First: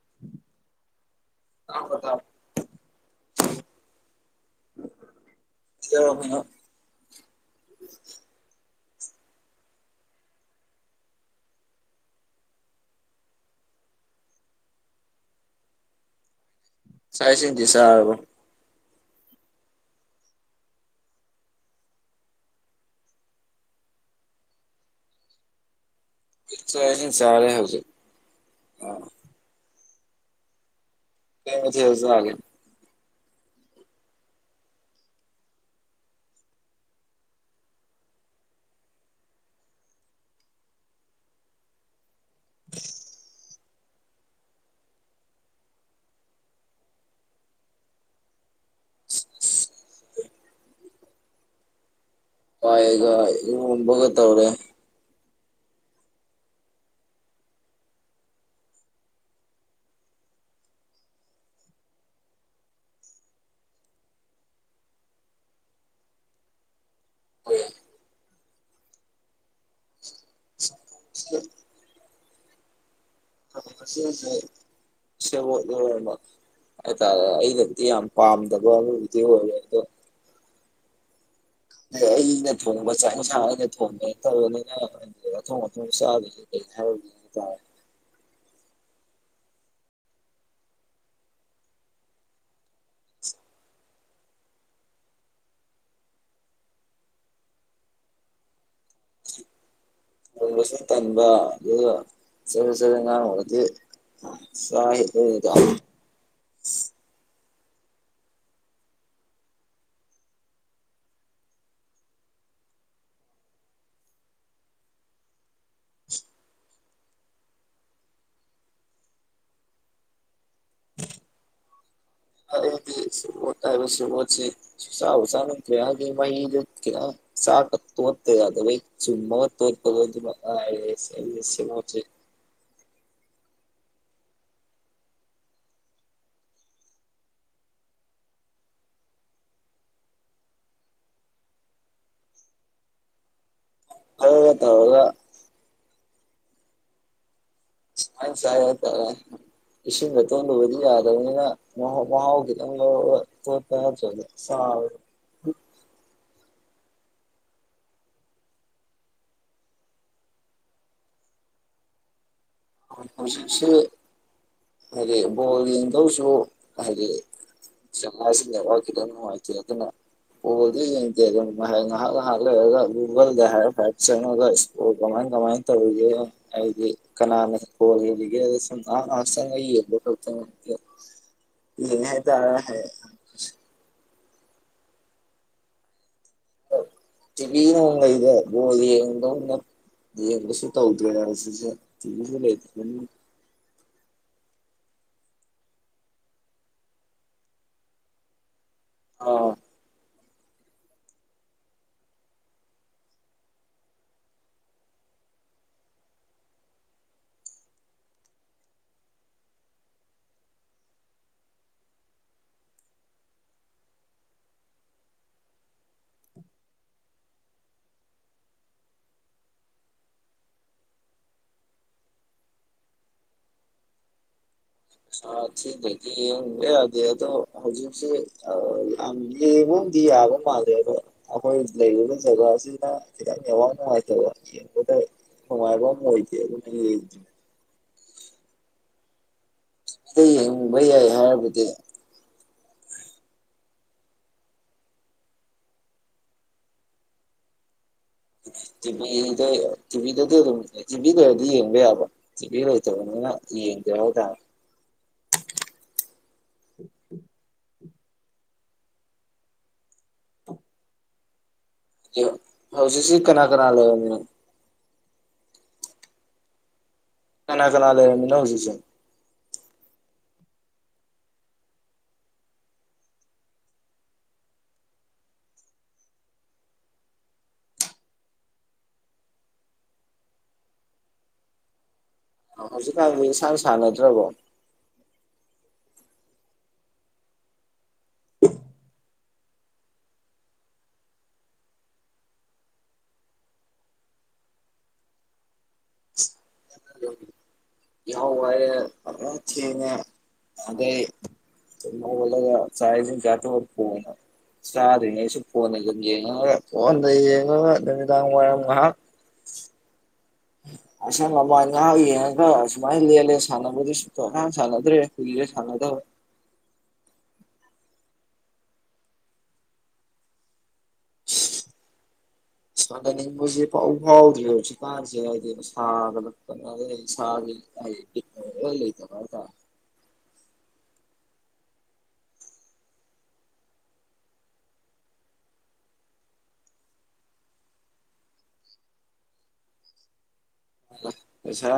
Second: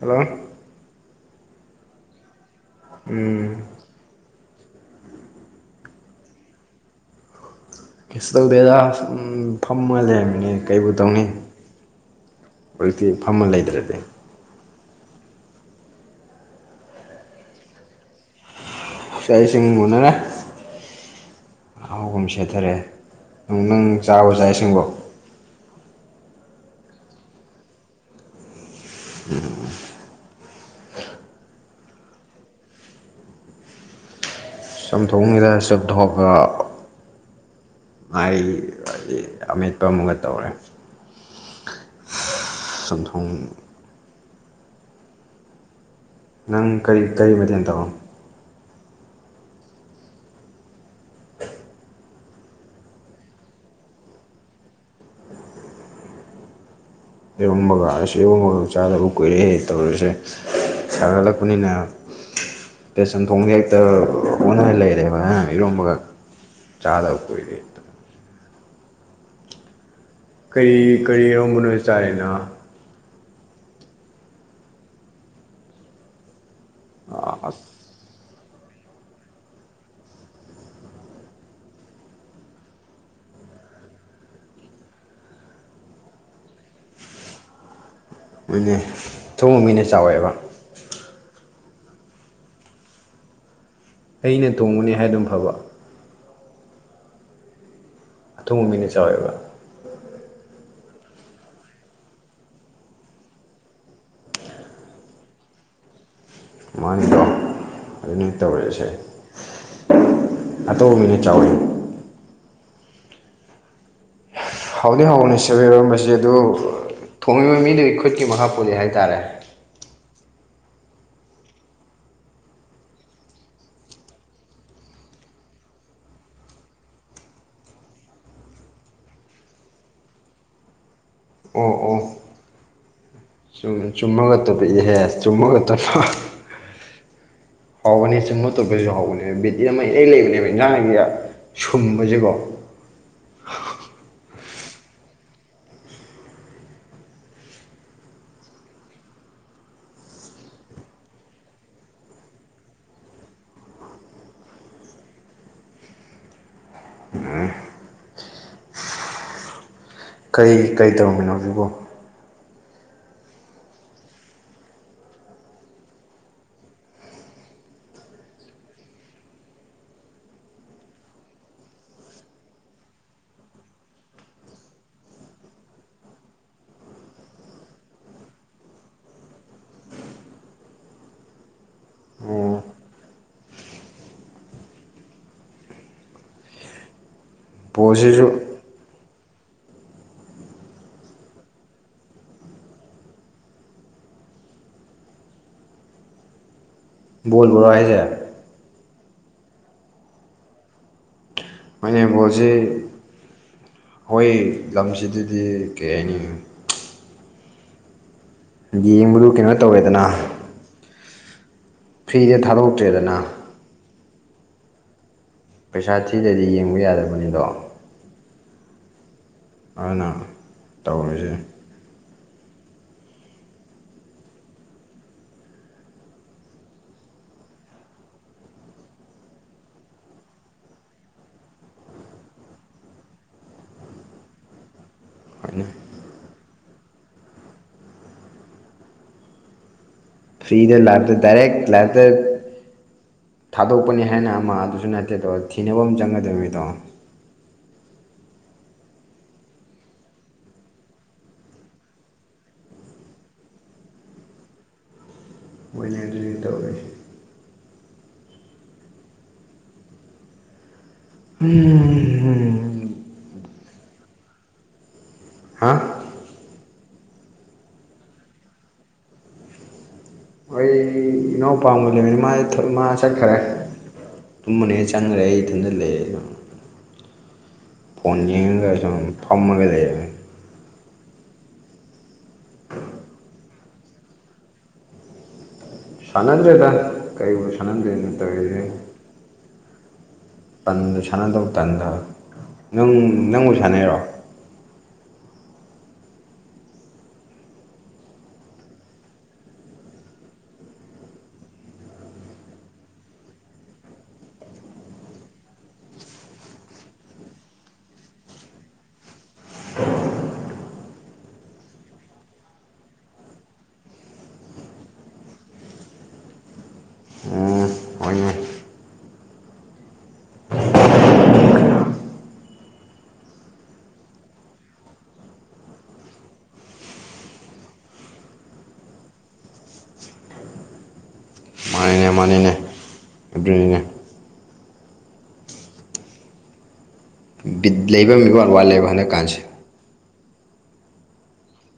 Hello [unintelligible] ꯎꯝ ꯆꯥꯛ ꯆꯔꯥꯕꯣ ꯀꯩꯁꯨ ꯇꯧꯗꯦꯗ ꯐꯝꯃꯒ ꯂꯩꯔꯝꯃꯤꯅꯦ ꯀꯩꯕꯨ ꯇꯧꯅꯤ ꯍꯧꯖꯤꯛꯇꯤ ꯐꯝꯃ ꯂꯩꯇꯔꯗꯤ ꯆꯥꯛ ꯏꯁꯤꯡꯗꯤ ꯆꯔꯕꯣ ꯆꯥꯛ ꯏꯁꯤꯡ ꯎꯅꯔꯦ ꯑꯍꯥꯎꯕꯥ ꯑꯃꯥ ꯁꯦꯊꯔꯦ ꯅꯪ ꯆꯥꯔꯕꯣ ꯆꯥꯛ ꯏꯁꯤꯡ ꯆꯥꯛ ꯏꯁꯤꯡ ꯆꯔꯦ ꯍꯧꯖꯤꯛ ꯎꯝ ꯀꯩ ꯃꯊꯦꯜ ꯆꯥꯔꯒꯦ ꯆꯝꯊꯣꯡꯅꯤꯗ [unintelligible] ꯉꯥꯔꯤ ꯍꯥꯏꯗꯤ ꯑꯃꯦꯠꯄ ꯑꯃꯒ ꯇꯧꯔꯦ ꯆꯝꯊꯣꯡ ꯅꯪ ꯀꯔꯤ ꯀꯔꯤ ꯃꯇꯦꯜ ꯇꯧꯔꯦ ꯍꯥꯥꯋꯥꯏꯒꯥ ꯏꯔꯣꯝꯕꯒꯥ ꯇꯧꯔꯦ ꯏꯔꯣꯝꯕꯒꯥ ꯑꯁ ꯏꯔꯣꯝꯕꯒꯥ ꯆꯥꯗꯕ ꯀꯨꯏꯔꯦ ꯇꯧꯔꯤꯁꯦ ꯁꯅꯥ ꯆꯠꯄꯥꯅꯤꯅꯥ ꯁꯟ ꯊꯣꯡꯗ ꯍꯦꯛꯇ ꯍꯣꯠꯅꯥꯔꯒꯥ ꯂꯩꯔꯦꯕ ꯍꯥ ꯏꯔꯣꯝꯕꯒ ꯆꯥꯗꯕ ꯀꯨꯏꯔꯦ ꯀꯔꯤ ꯀꯔꯤ ꯏꯔꯣꯝꯕꯅꯣ ꯆꯥꯔꯤꯅꯥ ꯉꯥꯁꯤꯁꯦ ꯁꯦꯕꯣꯠ ꯏꯔꯣꯝꯕ ꯍꯥꯏ ꯇꯥꯔꯦ ꯑꯁ ꯑꯩꯅꯥꯗꯤ [unintelligible] ꯄꯥꯝꯗꯕ ꯑꯗꯨꯕꯨꯗꯤ ꯑꯣꯏꯌꯦ ꯑꯗꯣ ꯑꯩꯅ ꯊꯣꯡꯕ ꯆꯥꯛꯟꯁꯥꯡ ꯑꯩꯅ ꯊꯣꯡꯕꯦꯅ ꯇꯧꯕꯅꯤꯅ ꯊꯊꯪꯁ ꯃꯣꯏꯅꯦ ꯊꯣꯡꯕ ꯃꯤꯅꯦ ꯆꯥꯎꯋꯦꯕ ꯑꯩꯅ ꯇꯣꯡꯕꯅꯤ ꯍꯥꯏꯗꯨꯝ ꯐꯕ ꯑꯊꯣꯡꯕ ꯃꯤꯅ ꯆꯥꯎꯋꯦꯕ ꯁꯨ ꯇꯟꯕ ꯑꯗꯨꯒ ꯆꯔꯦ ꯆꯔ ꯉꯥꯡ ꯑꯣꯏꯨꯔꯗꯤ ꯍ ꯃꯥꯏꯗꯣ ꯑꯗꯨꯅ ꯇꯧꯔꯛꯏꯁꯦ ꯑꯇꯣꯞꯄ ꯃꯤꯅ ꯆꯥꯎꯋꯤ꯫ ꯍꯥꯎꯗꯤ ꯍꯥꯎꯅꯤ ꯁꯕꯤꯏꯔꯣꯟꯕꯁꯤ ꯑꯗꯨ ꯊꯣꯡꯉꯤꯕ ꯃꯤꯗꯨꯒꯤ ꯈꯨꯠꯀꯤ ꯃꯈꯥ ꯄꯣꯜꯂꯤ ꯍꯥꯏꯇꯥꯔꯦ꯫ ꯑꯩꯗꯤ ꯁꯦꯕꯣꯠ ꯍꯥꯏꯕ ꯁꯕꯣꯠꯁꯤ ꯁꯨꯡꯆꯕꯨ ꯆꯥꯅꯤꯡꯇꯔꯦ ꯍꯥꯏꯗꯤ ꯃꯍꯤꯗꯨ ꯆꯥꯛꯀ ꯇꯣꯠꯇ ꯌꯥꯗꯕꯩ ꯆꯨꯝꯃꯒ ꯇꯣꯠꯄꯗꯨ ꯑꯗꯨꯃꯉꯥꯏꯔꯦ ꯑꯩꯗꯤ ꯑꯣ ꯁꯦꯕꯣꯠꯁꯤ꯫ ꯑꯣ ꯆꯨꯝ ꯆꯨꯝꯃꯒ [unintelligible] ꯍꯥꯎꯕꯅꯦ ꯆꯨꯨꯝꯃꯒ ꯇꯣꯠꯄꯁꯤꯁꯨ ꯍꯥꯎꯕꯅꯦꯕ ꯕꯣꯠ ꯑꯃ ꯏꯔꯩ ꯂꯩꯕꯅꯦꯕ ꯏꯟꯖꯥꯡꯒꯤ ꯁꯨꯝꯕꯁꯤꯀꯣ꫰꫰ ꯑꯗꯨꯒ ꯇꯧꯔꯒ꯫ [unintelligible] ꯏꯁꯤꯡꯗ ꯇꯣꯂꯨꯕꯗꯤ ꯌꯥꯗꯕꯅꯤꯅ ꯃꯍꯥꯎ ꯈꯤꯇꯪ ꯂꯧꯔ ꯇꯣꯠꯄ ꯅꯠꯇꯔꯗꯤ꯫ ꯁꯥꯕ ꯀꯩ ꯀꯔꯤ ꯇꯧꯔꯝꯃꯤꯅꯣ ꯍꯧꯖꯤꯛꯄꯣ꯫ ꯍꯧꯖꯤꯛꯁꯦ ꯍꯥꯏꯗꯤ ꯕꯣꯜ ꯌꯦꯡꯗꯧꯁꯨ ꯍꯥꯏꯗꯤ ꯖꯒꯁꯤ ꯅꯦꯠꯋꯥꯛ ꯈꯤꯇꯪ ꯅꯨꯡꯉꯥꯏꯇꯦ ꯑꯗꯨꯅ [unintelligible] ꯇꯧꯔꯤꯖꯦ ꯑꯩꯗꯤ ꯀꯅꯥꯅ ꯕꯦꯜ ꯌꯦꯡꯉꯤꯒꯦꯗ ꯁꯨꯝ ꯉꯥꯍꯛ ꯉꯥꯍꯛ ꯆꯪꯉꯥ ꯌꯦꯡꯕ ꯈꯠꯇꯅꯤ ꯑꯗꯨꯗ ꯎꯝ ꯍꯥꯏꯇꯔꯦ ꯑꯣ [unintelligible] ꯇꯤꯕꯤ ꯅꯣꯡꯂꯩꯗ ꯕꯣꯜꯁꯤꯁꯨ ꯕꯣꯜ ꯌꯦꯡꯗꯧꯅ ꯌꯦꯡꯕꯁꯨ ꯇꯧꯗꯔꯦ ꯍꯧꯖꯤꯛꯁꯦ ꯇꯤ ꯕꯤꯁꯨ ꯂꯩꯇꯕꯅꯤꯅ ꯕꯣꯜ ꯕꯨꯔꯣ ꯍꯥꯏꯁꯦ꯫ ꯑ꯫ ꯐꯨꯠꯕꯣꯜꯁꯤ ꯑꯩ ꯂꯝꯁꯤꯗꯗꯤ ꯀꯩ ꯍꯥꯏꯅꯤ꯫ ꯍꯥꯏꯗꯤ ꯌꯦꯡꯕꯗꯨ ꯀꯩꯅꯣ ꯇꯧꯋꯦꯗꯅ꯫ ꯐ꯭ꯔꯤꯗ ꯊꯥꯗꯣꯛꯇ꯭ꯔꯦꯗꯅ꯫ ꯄꯩꯁꯥ ꯊꯤꯗꯗꯤ ꯌꯦꯡꯕ ꯌꯥꯗꯕꯅꯤꯗꯣ꯫ ꯑꯗꯨꯅ ꯇꯧꯔꯤꯁꯦ꯫ [unintelligible] ꯄꯩꯁꯥ ꯊꯤꯗꯔꯗꯤ ꯌꯦꯡꯕ ꯌꯥꯗꯦ ꯑꯗꯣ ꯍꯧꯖꯤꯛꯁꯦ ꯌꯥꯝ ꯌꯦꯡꯕꯕꯨꯗꯤ ꯌꯥꯕ ꯄꯥꯝꯃꯦ ꯑꯗꯣ ꯑꯩꯈꯣꯏ ꯂꯩꯔꯤꯕ ꯖꯒꯁꯤꯅ ꯈꯤꯇꯪ ꯅꯦꯠꯋꯥꯛ ꯅꯨꯡꯉꯥꯏꯇꯕ [unintelligible] ꯍꯣꯏꯅꯦ ꯅꯨꯡꯉꯥꯏꯕ ꯑꯃ ꯑꯣꯏꯗꯦ ꯑꯗꯨꯅ ꯌꯦꯡꯗꯦ꯫ ꯐ꯭ꯔꯤꯗ ꯌꯦꯡꯕ ꯌꯥꯏ ꯂꯥꯛꯇ ꯗꯏꯔꯦꯛ ꯍꯥꯏꯔꯕꯗꯤ ꯂꯥꯏ ꯑꯗ ꯊꯥꯗꯣꯛꯄꯅꯤ ꯍꯥꯏꯅ ꯑꯃ ꯑꯗꯨꯁꯨ ꯅꯠꯇꯦꯗ ꯊꯤꯅꯕ ꯑꯃ ꯆꯪꯒꯗꯣꯏꯅꯤꯗꯣ꯫ ꯇꯤꯚꯤꯗ ꯇꯤꯚꯤꯗꯗꯤ ꯑꯗꯨꯝ ꯇꯤꯚꯤꯗꯔꯗꯤ ꯌꯦꯡꯕ ꯌꯥꯕ꯫ ꯒꯤꯕꯤ ꯁꯨ ꯂꯩꯇꯕꯅꯤꯅ ꯌꯦꯡꯗꯦ ꯍꯥꯏ ꯇꯥꯔꯦ꯫ ꯑꯣꯏꯅ ꯑꯣꯏꯅ ꯑꯗꯨꯡ ꯇꯧꯋꯏ꯫ ꯎꯝ꯫ ꯍꯧꯖꯤꯛꯁꯤ ꯀꯅꯥ ꯀꯅꯥ ꯂꯩꯔꯝꯃꯤꯅꯣ꯫ ꯍꯥꯥ꯫ ꯀꯅꯥ ꯀꯅꯥꯥ ꯂꯩꯔꯝꯃꯤꯅꯣ ꯍꯧꯖꯤꯛꯁꯦ꯫ ꯑꯩ ꯏꯅꯥꯎꯄꯥ ꯑꯃꯒ ꯂꯩꯃꯤꯟꯅꯩ ꯃꯥꯗꯤ ꯃꯥ ꯆꯠꯈ꯭ꯔꯦ꯫ ꯇꯨꯝꯃꯨꯅꯤ ꯆꯪꯈ꯭ꯔꯦ ꯑꯩ ꯏꯊꯟꯗ ꯂꯩꯌꯦ꯫ ꯐꯣꯟ ꯌꯦꯉꯒ ꯁꯨꯝ ꯊꯝꯃꯒ ꯂꯩ꯫ ꯑꯣ ꯍꯧꯖꯤꯛꯀꯥꯟꯗꯤ ꯏꯁꯟ ꯁꯥꯟꯅꯗ꯭ꯔꯕꯣ꯫ ꯁꯥꯟꯅꯗ꯭ꯔꯦꯗ ꯀꯔꯤꯕꯨ ꯁꯥꯟꯅꯗꯣꯏꯅꯣ ꯇꯧꯔꯤꯁꯦ꯫ ꯇꯟꯗ ꯁꯥꯟꯅꯗꯧ ꯇꯟꯗ ꯅꯪ ꯅꯪꯕꯨ ꯁꯥꯟꯅꯩꯔꯣ꯫ [inaudible] ꯌꯥꯍꯧꯕꯩ ꯑꯈꯣꯏ ꯆꯦꯅꯦ ꯑꯗꯩ ꯇꯨꯝ ꯍꯧꯒꯠꯂꯒ ꯆꯥꯛ ꯏꯁꯤꯡ ꯆꯊꯣꯛꯑ꯫ [unintelligible] ꯁꯥꯗ ꯐꯉ ꯐꯟꯉꯃꯤꯗꯥꯥꯡꯥ ꯎ ꯎꯝ ꯑꯁ ꯂꯃꯅꯤꯥꯎ ꯌꯦꯡꯒꯁꯨꯃꯥꯏ ꯂꯤ ꯁꯥꯟꯅꯕꯨ ꯁꯥꯟ ꯔꯦ ꯐꯦ ꯁꯅ ꯎꯝ ꯍꯣꯏꯅꯦ ꯁꯃꯥꯟꯅꯅꯤ ꯃꯣꯏꯁꯦ ꯄꯥꯎ ꯐꯥꯎꯗ꯭ꯔꯤꯦ ꯍꯧꯖꯤꯛꯀꯥꯟꯁꯦ ꯍꯥꯏꯗꯤ ꯁꯥꯒꯂꯛꯄ ꯁꯥꯒꯤ ꯂꯩ ꯇꯕꯥꯏ ꯇ ꯃꯥꯅꯤꯅꯦ ꯃꯥꯅꯤꯅꯦ ꯑꯗꯨ ꯂꯩꯕ ꯃꯤꯕꯨ ꯋꯥꯠ ꯂꯩꯦꯕ ꯍꯥꯏꯅꯛ ꯀꯥꯟꯁꯦ ꯍ ꯄꯩꯁꯥ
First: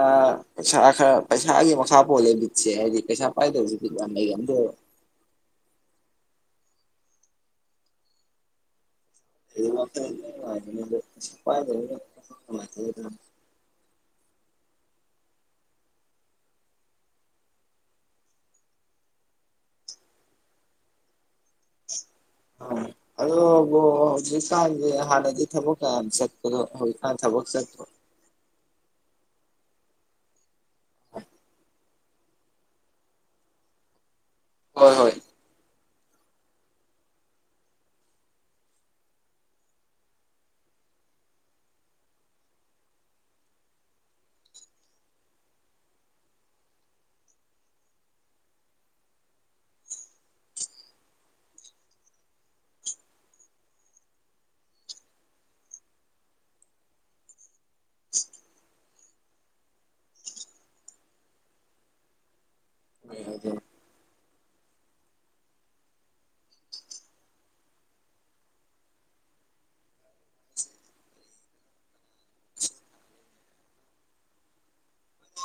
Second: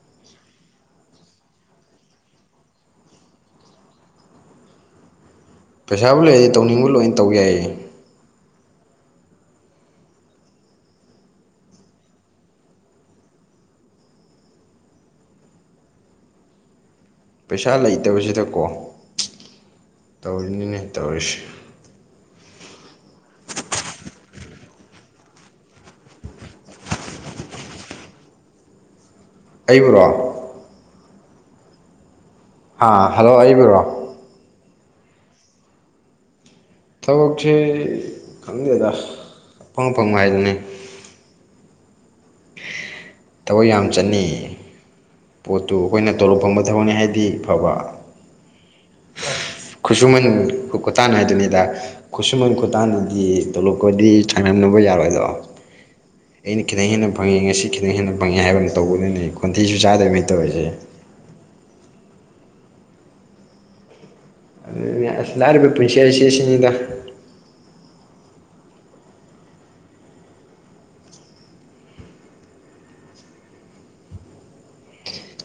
ꯄꯩꯁꯥ ꯈꯔ ꯄꯩꯁꯥꯒꯤ ꯃꯈꯥ ꯄꯣꯜꯜꯂꯤꯦ ꯃꯤꯠꯁꯦ ꯍꯥꯏꯗꯤ ꯄꯩꯁꯥ ꯄꯥꯏꯗꯕꯁꯤꯗꯤ ꯌꯥꯝ ꯂꯩ ꯑꯗꯣ ꯄꯩꯁꯥꯕꯨ ꯂꯩꯔꯗꯤ ꯇꯧꯅꯤꯡꯕ ꯂꯣꯏꯅ ꯇꯧ ꯌꯥꯏꯌꯦ ꯃꯥ ꯐ ꯄꯩꯁꯥ ꯂꯩꯇꯕꯁꯤꯗꯀꯣ ꯇꯧꯔꯤꯅꯤꯅꯦ ꯇꯧꯔꯤꯁꯦ ꯍ ꯑꯗꯨꯣꯕꯨ ꯍꯧꯖꯤꯛꯀꯥꯟꯒꯤ ꯍꯥꯟꯅꯗꯤ ꯊꯕꯛ ꯀꯌꯥꯝ ꯆꯠꯄꯗꯣ ꯍꯧꯖꯤꯛꯀꯥꯟ ꯊꯕꯛ ꯆꯠꯇ꯭ꯔꯣ ꯑꯩꯕꯨꯔꯣ ꯍꯜꯂꯣ ꯑꯩꯕꯨꯔꯣ ꯍꯣꯏ ꯍꯣꯏ ꯊꯕꯛꯁꯦ ꯈꯪꯗꯦꯗ ꯑꯐꯪ ꯑꯐꯪꯕ ꯍꯥꯏꯗꯨꯅꯤ ꯊꯕꯛ ꯌꯥꯝ ꯆꯠꯅꯤ ꯄꯣꯠꯇꯨ ꯑꯩꯈꯣꯏꯅ ꯇꯧꯔꯣ ꯐꯪꯕ ꯊꯕꯅꯤ ꯍꯥꯏꯗꯤ ꯐꯕ [unintelligible] ꯈꯨꯠꯁꯨꯃꯟ ꯈꯨꯇꯥꯟ ꯍꯥꯏꯗꯨꯅꯤꯗ ꯈꯨꯠꯁꯨꯃꯟ ꯈꯨꯇꯥꯅꯗꯤ ꯇꯣꯂꯛꯄꯗꯤ ꯁꯥꯡꯅꯝꯅꯕ ꯌꯥꯔꯣꯏꯗꯣ ꯑꯩꯅ ꯈꯤꯇꯪ ꯍꯦꯟꯅ ꯐꯪꯉꯦ ꯉꯁꯤ ꯈꯤꯇꯪ ꯍꯦꯟꯅ ꯐꯪꯉꯦ ꯍꯥꯏꯕꯅ ꯇꯧꯕꯗꯨꯅꯤ ꯈꯣꯟꯊꯤꯁꯨ ꯆꯥꯗꯕꯅꯤ ꯇꯧꯔꯤꯁꯦ ꯎ ꯂꯥꯛꯔꯤꯕ ꯄꯨꯟꯁꯤ ꯑꯁꯤ ꯑꯁꯤꯅꯤꯗ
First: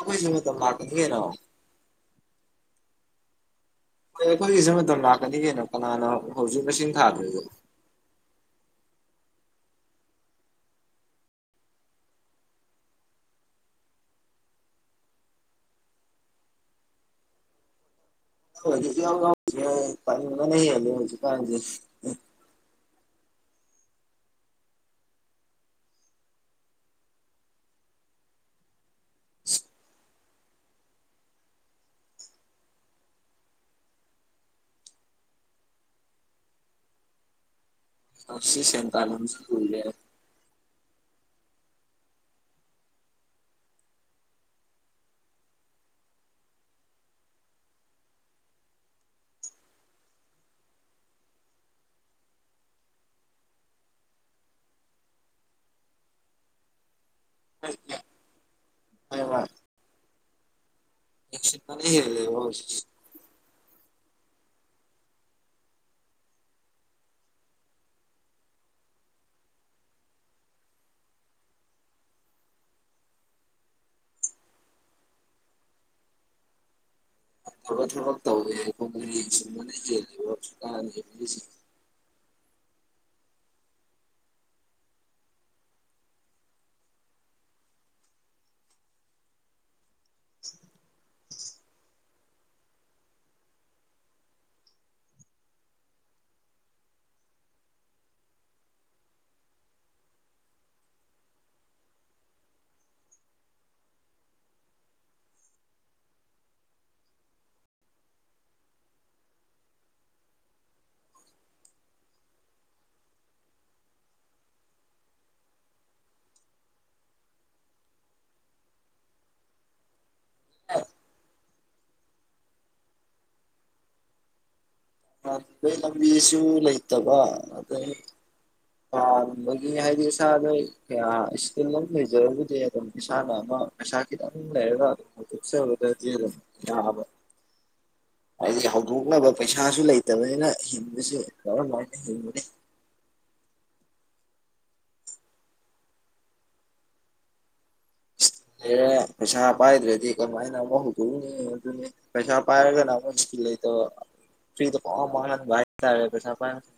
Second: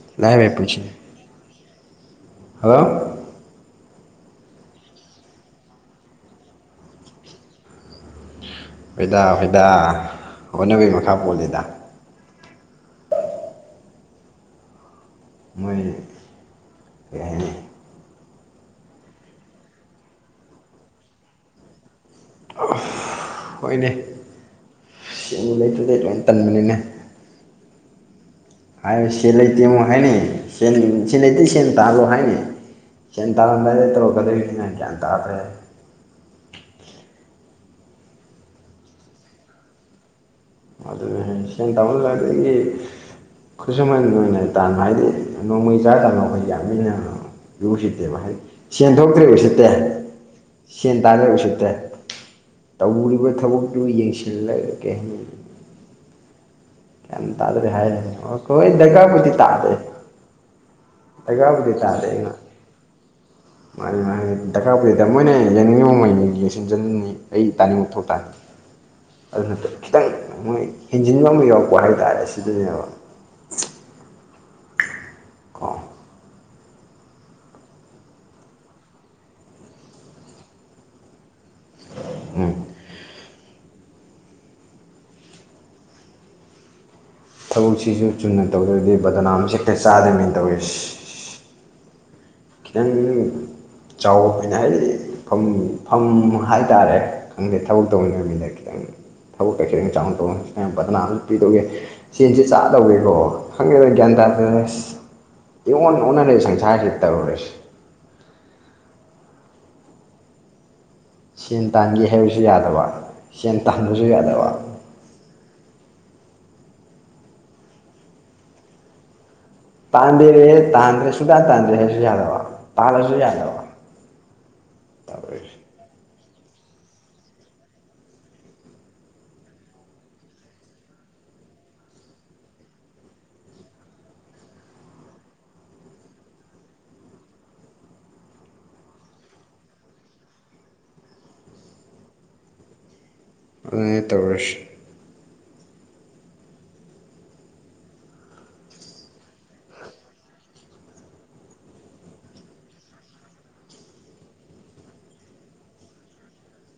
ꯣꯏ ꯅ ꯂꯥꯏꯔꯕꯩ ꯄꯨꯟꯁꯤ ꯃꯥꯔꯇ ꯊꯒꯦꯅꯣ ꯍꯜꯂꯣ ꯍꯣꯏ ꯑꯩꯈꯣꯏꯒꯤꯁꯦ ꯃꯇꯝ ꯂꯥꯛꯀꯅꯤ ꯀꯅꯣ ꯀꯅꯥꯅꯣ ꯍꯧꯖꯤꯛ ꯃꯁꯤꯡ ꯊꯥꯗ꯭ꯔꯤꯗꯣ ꯍꯣꯏꯗ ꯍꯣꯏꯗꯥ ꯍꯣꯠꯅꯕꯒꯤ ꯃꯈꯥ ꯄꯣꯜꯂꯤꯗ ꯃꯣꯏ ꯀꯦ ꯍꯧꯖꯤ ꯍꯥꯏ ꯍꯧ ꯀꯦ ꯍꯣꯏꯅꯦ ꯆꯦꯡꯉ ꯂꯩꯇꯗꯩ ꯂꯣꯏ ꯇꯟꯕꯅꯤꯅꯦ ꯍꯥꯏ ꯁꯦꯜ ꯂꯩꯇꯦꯉꯣ ꯍꯥꯏꯅꯩ ꯁꯦꯟ ꯁꯦꯟ ꯂꯩꯇ ꯁꯦꯟ ꯇꯥꯜꯂꯣ ꯍꯥꯏꯅꯦꯩ ꯆꯟ ꯇꯥꯟꯝꯦ ꯇ꯭ꯔꯣꯒꯗꯅꯦꯇ ꯍꯥꯈ꯭ꯔꯦ ꯑꯁꯤ ꯁꯟꯇꯅꯟꯁ ꯄꯨꯜꯂꯦ ꯑꯗꯨꯅ ꯁꯦꯡ ꯇꯧꯍꯜꯂ ꯑꯗꯨ ꯑꯩꯒꯤ ꯈꯨꯠꯁꯨꯃꯟ ꯑꯣꯏꯅ ꯇꯥꯅ ꯍꯥꯏꯗꯤ ꯅꯣꯡꯃꯩ ꯆꯥꯗꯅ ꯑꯩꯈꯣꯏ ꯌꯥꯃꯤꯟꯅ ꯂꯨꯁꯤꯠꯇꯦꯕ ꯍꯥꯏꯗꯤ ꯁꯦꯟ ꯊꯣꯛꯇ꯭ꯔꯤꯕꯕꯁꯤꯠꯇꯦ ꯁꯦꯟ ꯇꯥꯅꯔꯤꯕ ꯆꯠꯇꯦ ꯇꯧꯔꯤꯕ ꯊꯕꯛꯇꯨ ꯌꯦꯡꯁꯤꯜꯂ ꯀꯦ ꯍꯥꯏ ꯀꯩꯝ ꯇꯥꯗ꯭ꯔꯦ ꯍꯥꯏ ꯑꯣꯈꯣꯏ ꯗꯦꯀꯥꯕꯨꯗꯤ ꯇꯥꯗ꯭ꯔꯦ ꯑꯦꯁꯤꯄꯥꯅꯤ ꯍ ꯂꯩ ꯃꯥꯒꯤ ꯃꯥ ꯗꯔꯀꯥꯔꯕꯨꯔꯤꯗ ꯃꯣꯏꯅ ꯌꯦꯡꯅꯤꯡꯉꯤꯕꯃꯩꯅꯤ ꯌꯦꯡꯁꯤꯟꯖꯟꯅꯤꯡꯉꯤ ꯑꯩ ꯇꯥꯅꯤꯡꯕ ꯊꯣꯛ ꯇꯥꯦ [unintelligible] ꯑꯗꯨ ꯅꯠꯇ ꯈꯤꯇꯪ ꯃꯣꯏ ꯍꯦꯟꯖꯤꯟꯕ ꯑꯃ ꯌꯥꯎꯔꯛꯄ ꯍꯥꯏꯇꯥꯔꯦ ꯁꯤꯗꯅꯦꯕ ꯀꯣ ꯊꯕꯛ ꯊꯕꯛ ꯇꯧꯋꯦ ꯑꯩꯈꯣ ꯃ ꯁꯨꯝꯕꯅ ꯌꯦꯜꯂꯤꯕꯁꯨ ꯀꯥꯅꯤ ꯎꯝ ꯊꯕꯛꯁꯤꯁꯨ ꯆꯨ ꯝꯅ ꯇꯧꯗ꯭ꯔꯗꯤ ꯕꯗꯅꯥꯝꯁꯦ ꯍꯦꯛꯇ ꯆꯥꯗꯣꯏꯅꯤ ꯇꯧꯔꯤꯁꯦ ꯈꯤꯇꯪ ꯆꯥꯎꯕ ꯃꯤꯅ ꯍꯥꯏꯗꯤ ꯐꯝ ꯐꯝ ꯍꯥꯏꯇꯥꯔꯦ ꯈꯪꯗꯦ ꯊꯕꯛ ꯇꯧ ꯅꯨꯃꯤꯠꯅ ꯈꯤꯇꯪ ꯊꯕꯛ [unintelligible] ꯕꯗꯅꯥꯝꯁꯨ ꯄꯤꯗꯧꯒꯤ ꯆꯦꯟꯁꯤ ꯆꯥꯗꯧꯋꯦꯀꯣ ꯈꯪꯗꯦꯗ ꯒ꯭ꯌꯥꯟ ꯇꯥꯗꯦꯗ ꯏꯑꯣꯟ ꯑꯣꯟꯅꯔꯦ ꯁꯪꯁꯥꯔꯁꯤꯗ ꯇꯧꯔꯤꯁꯦ ꯁꯦꯟ ꯇꯥꯟꯒꯦ ꯍꯥꯏꯕꯁꯨ ꯌꯥꯗꯕ ꯁꯦꯟ ꯇꯥꯟꯕꯁꯨ ꯌꯥꯗꯕ ꯇꯥꯟꯗꯦꯔꯦ ꯇꯥꯟꯗ꯭ꯔꯦ ꯁꯨꯡꯇꯥꯟ ꯇꯥꯟꯗ꯭ꯔꯦ ꯍꯥꯏꯁꯨ ꯌꯥꯗꯕ ꯇꯥꯜꯂꯁꯨ ꯌꯥꯗꯕ ꯇꯧꯔꯤꯁꯦ [unintelligible] ꯄꯥꯝꯕꯒꯤ ꯍꯥꯏꯗꯤ ꯏꯁꯥꯗ ꯀꯌꯥ ꯏꯁꯀꯤꯜ ꯑꯃ ꯂꯩꯖꯔꯕꯨꯗꯤ ꯑꯗꯨꯝ ꯏꯁꯥꯅ ꯑꯃ ꯄꯩꯁꯥ ꯈꯤꯗꯪ ꯂꯩꯔꯒ [unintelligible] ꯍꯥꯏꯗꯤ ꯍꯧꯗꯣꯛꯅꯕ ꯄꯩꯁꯥꯁꯨ ꯂꯩꯇꯕꯅꯤꯅ ꯍꯤꯡꯕꯁꯤ ꯀꯔꯝ ꯍꯥꯏꯅ ꯍꯤꯡꯒꯅꯤ ꯑꯗꯨꯅꯦ ꯇꯧꯔꯤꯁꯤ [unintelligible] ꯄꯩꯁꯥ ꯄꯥꯏꯗ꯭ꯔꯗꯤ ꯀꯃꯥꯏꯅ ꯑꯃ ꯍꯧꯗꯣꯛꯎꯅꯤ ꯑꯗꯨꯅꯤ ꯄꯩꯁꯥ ꯄꯥꯏꯔꯒꯅ ꯑꯃꯨꯛ ꯏꯁꯀꯤꯜ ꯂꯩꯇꯕ ꯐ꯭ꯔꯤꯗ ꯄꯪꯃꯥꯡ ꯃꯥꯡꯍꯟꯕ ꯍꯥꯏꯇꯥꯔꯦ ꯄꯩꯁꯥ ꯄꯥꯏ ꯃꯈꯩ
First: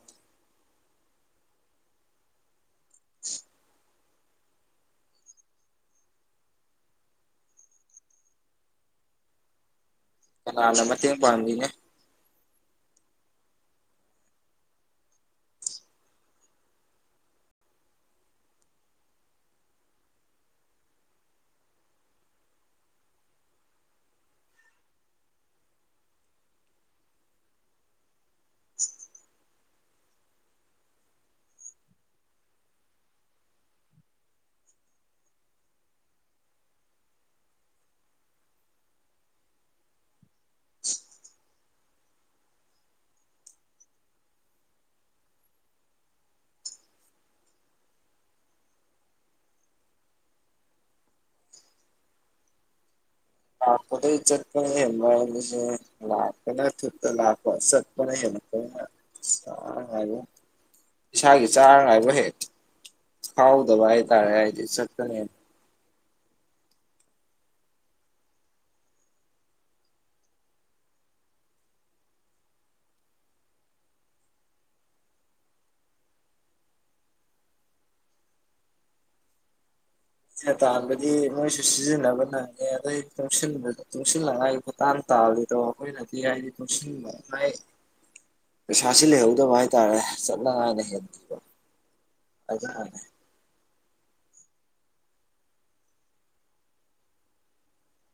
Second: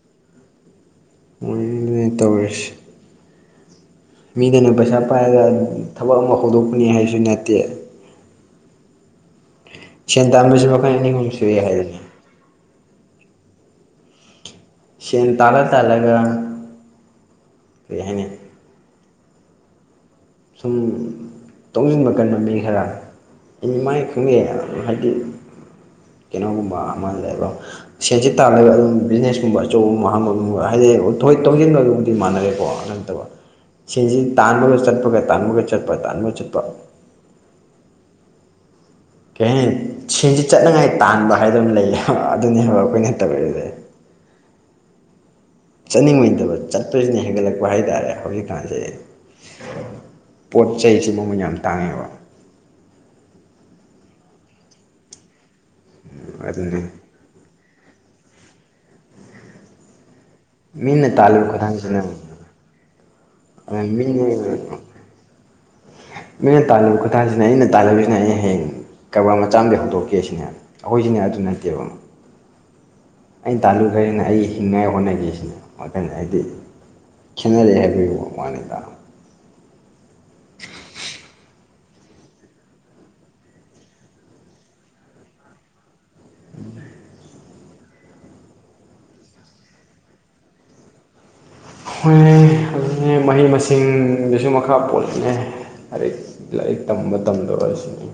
[unintelligible] ꯇꯧꯔꯤꯁꯤ [unintelligible] ꯃꯤꯗꯧꯅ ꯄꯩꯁꯥ ꯄꯥꯏꯔꯒ ꯊꯕꯛ ꯑꯃ ꯍꯧꯗꯣꯛꯀꯅꯤ ꯍꯥꯏꯕꯁꯨ ꯅꯠꯇꯦ ꯁꯦꯟ ꯇꯥꯟꯕꯁꯨ ꯀꯅꯥꯅ ꯃꯈꯜ ꯑꯅꯤ ꯃꯇꯦꯡ ꯑꯍꯨꯝ ꯁꯨꯏ ꯄꯥꯡꯕꯤꯅꯤ ꯍꯥꯏꯗꯨꯅꯤ ꯁꯦꯟ ꯇꯥꯜꯂ ꯇꯥꯜꯂꯒ ꯀꯔꯤ ꯍꯥꯏꯅꯤ ꯁꯨꯝ ꯇꯨꯡꯁꯤꯟꯕ ꯀꯟꯕ ꯃꯤ ꯈꯔ ꯅꯤ ꯃꯥꯏ ꯈꯪꯅꯩꯑꯦ ꯍꯥꯏꯗꯤ ꯀꯩꯅꯣꯒꯨꯝꯕ ꯑꯃ ꯂꯩꯕ ꯁꯦꯟꯁꯤ ꯇꯥꯜꯂꯒ ꯑꯗꯨꯝ ꯕꯤꯖꯤꯅꯦꯁꯀꯨꯝꯕ ꯑꯆꯧꯕ ꯑꯃ ꯍꯥꯡꯕꯒꯨꯝꯕ ꯍꯥꯏꯗꯤ ꯇꯣꯡꯁꯤꯟꯕꯗꯨꯕꯨꯗꯤ ꯃꯥꯟꯅꯔꯦꯀꯣ ꯑꯗꯨ ꯁꯤꯟꯁꯤ ꯇꯥꯟꯕꯒ ꯆꯠꯄꯒ ꯇꯥꯟꯕꯒ ꯆꯠꯄ ꯇꯥꯟꯕꯒ ꯆꯠꯄ ꯀꯩ ꯍꯥꯏꯅꯤ ꯁꯦꯟꯁꯤ ꯆꯠꯅꯉꯥꯏ ꯇꯥꯟꯕ ꯍꯥꯏꯗꯨꯝ ꯂꯩꯌꯦ ꯍꯥꯏꯕ ꯑꯗꯨꯅꯦ ꯍꯥꯏꯕ ꯑꯩꯈꯣꯏꯅ ꯇꯧꯔꯤꯁꯤ ꯆꯠꯅꯤꯡꯕꯩ ꯅꯠꯇꯕ ꯆꯠꯄꯁꯤꯅ ꯍꯦꯟꯒꯠꯂꯛꯄ ꯍꯥꯏꯇꯥꯔꯦ ꯍꯧꯖꯤꯛꯀꯥꯟꯁꯤ ꯄꯣꯠ ꯆꯩꯁꯤ ꯃꯃꯜ ꯌꯥꯝ ꯇꯥꯡꯉꯦꯕ ꯂꯥꯛꯄꯗꯩ ꯆꯠꯄꯅ ꯑꯗꯨꯅ [unintelligible] [unintelligible] ꯃꯤꯅ ꯇꯥꯜꯂꯤꯕ ꯏꯁꯥꯒꯤ ꯆꯥꯅꯉꯥꯏ ꯈꯨꯊꯥꯡꯁꯤꯅ ꯕꯧ ꯍꯦꯛ ꯐꯥꯎꯗꯕ ꯃꯤꯅ ꯍꯥꯏꯇꯥꯔꯦ ꯍꯥꯏꯗꯤ ꯆꯠꯄꯅ ꯍꯦꯟ [unintelligible] ꯈꯨꯠꯇꯥꯟꯁꯤꯅ ꯑꯩꯅ ꯇꯥꯟꯁꯤꯅ ꯑꯩꯩꯅ ꯍꯌꯦꯡ ꯀꯔꯕꯥꯔ ꯃꯆꯥ ꯑꯃꯗꯩ ꯍꯧꯗꯣꯛꯀꯦ ꯁꯤꯅꯦ ꯑꯩꯈꯣꯏꯁꯤꯅꯦ ꯑꯗꯨ ꯅꯠꯇꯦꯕ ꯑꯩꯅ ꯇꯥꯜꯂꯨꯈ꯭ꯔꯁꯤꯅ ꯑꯩ ꯍꯤꯡꯉꯥꯏ ꯍꯣꯠꯅꯒꯦꯁꯤꯅꯦ ꯋꯥꯈꯜꯁꯦ ꯍꯥꯏꯗꯤ ꯈꯦꯠꯅꯔꯦ ꯍꯥꯏꯕꯒꯤ ꯋꯥꯅꯤꯗ ꯇꯥꯟꯕꯗꯤ ꯃꯣꯏꯁꯨ ꯁꯤꯖꯤꯟꯅꯕ ꯅꯪꯉꯦ ꯑꯗꯩ ꯇꯨꯡꯁꯤꯟꯕ ꯇꯨꯡꯁꯤꯜꯅꯉꯥꯏ ꯇꯥꯟ ꯇꯥꯜꯂꯤꯗꯣ ꯑꯩꯈꯣꯏꯅꯗꯤ ꯍꯥꯏꯗꯤ ꯇꯨꯡꯁꯤꯟꯕ ꯃꯥꯏ ꯄꯩꯁꯥꯁꯤ ꯂꯩꯍꯧꯗꯕ ꯍꯥꯏꯇꯥꯔꯦ ꯆꯠꯅꯉꯥꯏꯅ ꯍꯦꯟꯈꯤꯕ ꯍꯣꯏ ꯑꯗꯨꯅꯅꯦ ꯑꯗꯨꯅꯦ ꯃꯍꯩ ꯃꯁꯤꯡꯗꯨꯁꯨ ꯃꯈꯥ ꯄꯣꯟꯂꯝꯃꯦ ꯂꯥꯏꯔꯤꯛ ꯂꯥꯏꯔꯤꯛ ꯇꯝꯕ ꯇꯝꯗꯕ ꯁꯤꯅꯤ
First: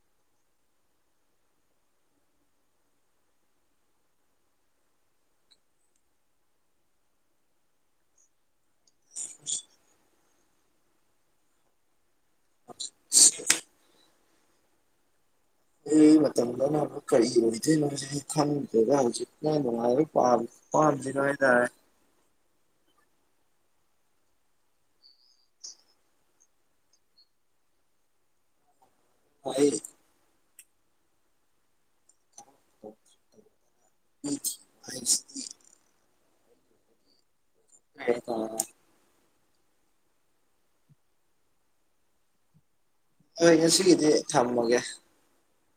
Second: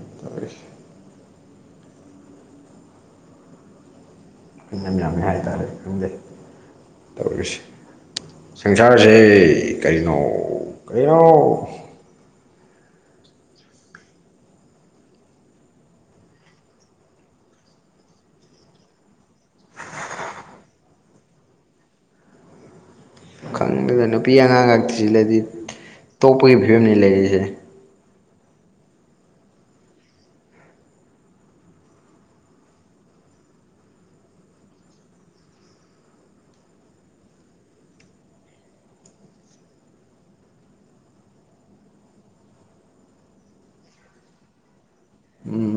[unintelligible] ꯌꯥꯝꯅꯤ ꯍꯥꯏꯇꯥꯔꯦ ꯈꯪꯗꯦ ꯇꯧꯔꯤꯁꯤ ꯁꯪꯁꯥꯔꯁꯦ ꯀꯧꯅꯣ ꯀꯩꯅꯣ [unintelligible] ꯑꯩ ꯃꯇꯝꯗꯅ ꯑꯃꯨꯛ ꯀꯔꯤ ꯑꯣꯏꯗꯣꯏꯅꯣꯁꯦ ꯑꯩ ꯈꯪꯗꯦꯗ ꯍꯧꯖꯤꯛꯀꯥꯟ ꯅꯨꯡꯉꯥꯏꯕ ꯄꯥꯝꯃꯤꯁꯦ ꯄꯥꯝꯖꯤꯒ ꯍꯥꯏꯇꯥꯔꯦ ꯈꯪꯗꯦꯗ ꯅꯨꯄꯤ ꯑꯉꯥꯡꯒ ꯊꯤꯁꯤꯜꯂꯗꯤ ꯇꯣꯛꯄꯒꯤ ꯐꯤꯕꯝꯅꯤ ꯂꯩꯔꯤꯁꯦ [unintelligible] ꯑꯩ [unintelligible] [unintelligible] ꯍꯣꯏ ꯉꯁꯤꯒꯤꯗꯤ ꯊꯝꯃꯒꯦ ꯎꯝ ꯎꯝ